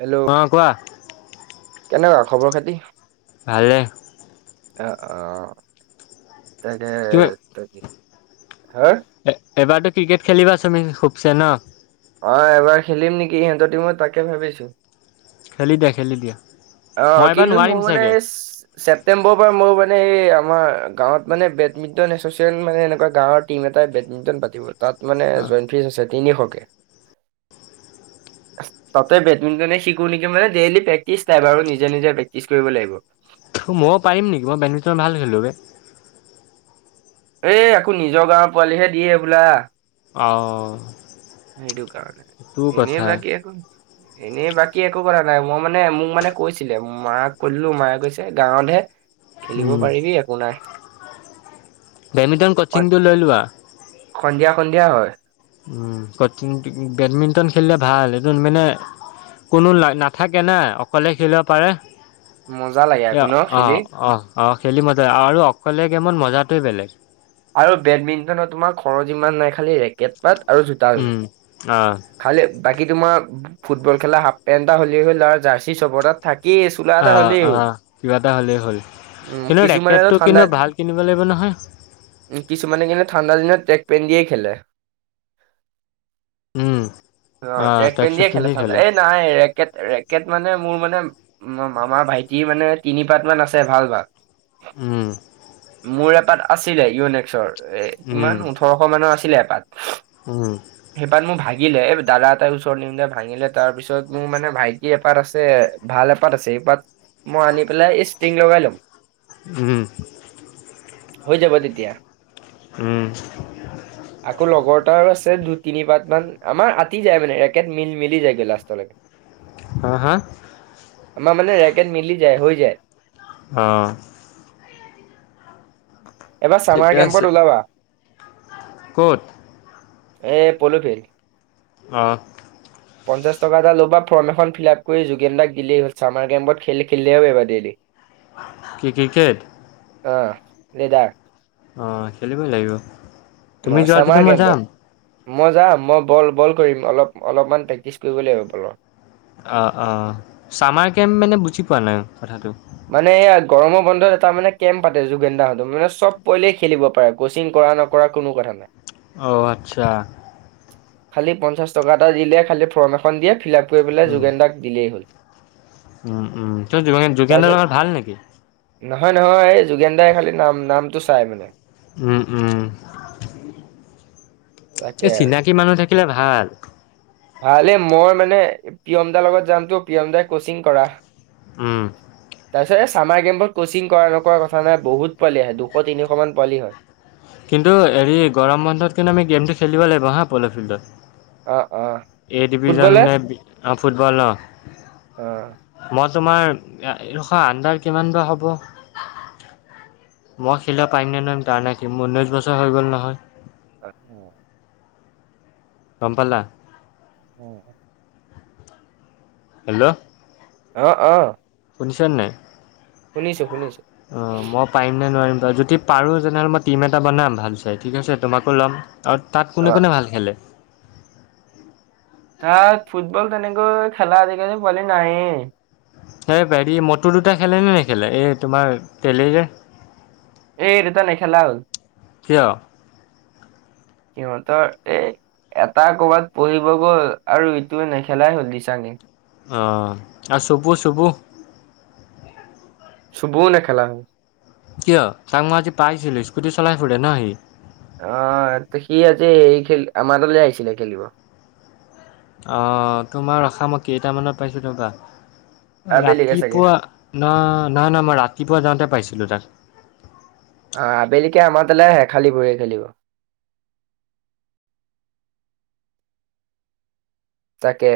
Hello অ কোৱা কেনেকুৱা খবৰ খাতি। ভালে অ অ তাকেহে এবাৰো ক্ৰিকেট খেলিবা চুমি খুবচ ন? অঁ এবাৰ খেলিম নেকি ইহঁতৰ টিমত তাকে ভাবিছো। খেলি দিয়া-খেলি দিয়া। অঁ মই এবাৰ কিন্তু মোৰ নোৱাৰিম মানে চাগে ছেপটেম্বৰৰ পৰা মোৰ মানে এই আমাৰ গাঁৱত মানে বেডমিণ্টন এছচিয়েচন মানে এনেকুৱা গাঁৱৰ টিম এ। বেডমিন্টন পাতিব, তাত মানে জইণ্ট ফিজ আছে তিনিশকে। তাতে বেডমিন্টনে শিকো নেকি মানে, ডেইলি প্ৰেক্টিচ এ বাৰু নিজে- নিজে প্ৰেক্টিচ কৰিব লাগিব। মই পাৰিম নেকি, মই বেডমিণ্টন ভাল খেলো বে। এ আকৌ নিজৰ গাঁৱৰ পোৱালিহে দিয়ে সেইবিলাক অঁ সেইটো কাৰণে, এনে বাকী একো এনেই বাকী একো কথা নাই, মই মানে মোক মানে কৈছিলে মাৰাক কলো মায়ে কৈছে গাঁৱতহে খেলিব উম পাৰিবি একো নাই। বেডমিণ্টন সন- কচিংটো লৈ লোৱা। সন্ধিয়া সন্ধিয়া হয়। উম, কচিং বেডমিণ্টন খেলিলে ভাল, সেইটোত মানে কোনো লা নাথাকে না, অকলে খেলিব পাৰে। মজা লাগে এ, আকৌ ন অ খেলি অ। অঁ খেলি মজা আৰু অকলে গেমত মজাটোৱে বেলেগ। আৰু বেডমিণ্টনত তোমাৰ খৰচ ইমান নাই, খালি ৰেকেট পাত আৰু জোতা যোৰ, উম অ খালি বাকী তোমাৰ ফুটবল খেলা হাফপেণ্ট এটা হলেই হ'ল' আৰু জাৰ্চি চবৰ তাত থাক কি চুলা অ এটা হলেই অ হ'ল। কিবা এটা হ'লেই হ'ল উম, কিন্তু কিছুমানেতো ৰেকেটটো কিন্তু ঠাণ্ডা ভাল কিনিব লাগিব নহয় কিছুমানে কিন্তু ঠাণ্ডা দিনত ট্ৰেক পেন দিয়ে খেলে। উম, অঁ আহ ট্ৰেক পেন ট্ৰেকচুট দিয়ে খেলে পিন্ধি চোন, এই নাই ৰেকেট ৰেকেট মানে মোৰ মানে, মামাৰ ভাইটি মানে তিনি পাত মান আছে ভাল ভাল। উম। মোৰ এপাত আছিলে ইউনেক্সৰ এ উম, কিমান ওঠৰশ মানৰ আছিলে এপাত উম, সেইপাত মোৰ ভাই দিলে এই দাদা এটাই ওচৰত নিমিলে ভাঙিলে তাৰ পিছত মোৰ মানে ভাইটি এপাত আছে, ভাল এপাত আছে বাট মই আনি পেলাই এই ষ্টিং লগাই ল'ম। উম। হৈ যাব তেতিয়া, উম, আকৌ লগৰটাৰ আছে দু তিনি পাত মান আমাৰ আতি যায় মানে একে মিল মিলি যায়গৈ লাষ্টলৈকে। হা হা! আমাৰ মানে ৰেকেট মিলি যায় হৈ যায়। অঁ। এইবাৰ চামাৰ ঠিকে আছে, কেম্পত ওলাবা। ক'ত? এ পলো তে। অঁ। পঞ্চাছ টকা এটা ল'বা, ফৰ্ম এখন ফিল আপ কৰি যোগেন দাক দিলেই হল ছামাৰ কেম্পত খেল খেলিলেও এবাৰ ডেইলী। কি ক্ৰিকেট? অঁ [unintelligible] অঁ খেলিবই লাগিব, অ তুমি যোৱাদিনে চামাৰ মই কেম্পত যাম। মই যাম, মই বল বল কৰিম, অলপ অলপমান প্ৰেক্টিচ কৰিব লাগিব বলৰ। অঁ অঁ, চামাৰ কেম্প মানে বুজি পোৱা নাই কথাটো? মানে গৰমৰ বন্ধত এটা মানে কেম্প পাতে যোগেন দাহত মানে চব পোৱালিয়ে খেলিব পাৰে কচিং ক কৰা নকৰা কোনো কথা নাই। অঁ, আচ্ছা। খালি পঞ্চাছ টকা এটা দিলে, খালি ফৰ্ম এখন দিয়ে ফিলাপ কৰিবলে উম, যোগেন দাক দিলে হল। উম উম, তোৰ যুগেন যুগেন দাৰ তাৰপিছত লগত লগত ভাল নেকি? নহয় নহয় এই যোগেন দাই খালি নাম নামটো চাই মানে। উম উম। তাকে এই আৰু। চিনাকী মানুহ থাকিলে ভাল। ভালে, মই মানে প্ৰিয়ম দাৰ লগত যামটো, প্ৰিয়ম দাই কচিং কৰা। উম। তাৰপিছত এ ছামাৰ কেমপত কচিং কৰা নকৰা কথা নাই বহুত পোৱালি আহে দুশ- তিনিশ মান পোৱালি হয়। কিন্তু হেৰি গৰম বন্ধত কিন্তু আমি গেমটো খেলিব লাগিব হা প'ল'ফিল্ডত। অঁ। এই ডিভিজন নে ফুটবল ন অ'। মই তোমাৰ ৰখা, আণ্ডাৰ কিমান বা হ'ব। মই খেলিব পাৰিম নে নোৱাৰি তাৰ নাই কি মোৰ ঊনৈশ বছৰ হৈ গ'ল নহয় আহ গমপালা উম। হেল্ল' অ অ সোনিচানে নাই। শুনিছো শুনিছো অ মই পাৰিম নে নোৱাৰিম? যদি পাৰোঁ তেনেহ'লে মই টিম এটা বনাম ভাল চাই ঠিক আছে তোমাকো ল'ম। আৰু তাত কোনে- অ'। কোনে ভাল খেলে। তাত ফুটবল তেনেকৈ খেলা আজিকালি পোৱালি নাইয়ে। এই বেৰি মটো দুটা খেলেনে নেখেলে এই তোমাৰ তেলেইৰে। এই দুটা নেখেলালা হল। কিয় [unintelligible] সিহঁতৰ এই। এটা কৰবাত পঢ়িব গ'ল আৰু ইটো নেখেলাই হল দিছাঙে অ আৰু চুবু চুবু চুবু নে খেলা হয়। কিয় তাক মই আজি পাইছিলো স্কুটি চলাই ফুৰে ন সি আহ সি আজি এই খেল আমাৰ তালৈ আহিছিলে খেলিব। অঁ তোমাৰ ৰখা মই কেইটামানত পাইছোঁ ৰবা। আবেলিকে চাগে ৰাতিপুৱা নহ নহয় নহয় মই ৰাতিপুৱা যাওঁতে পাইছিলোঁ তাত আহ আবেলিকে আমাৰ তাললে হে খালী ভৰি য়ে দলিব তাকে।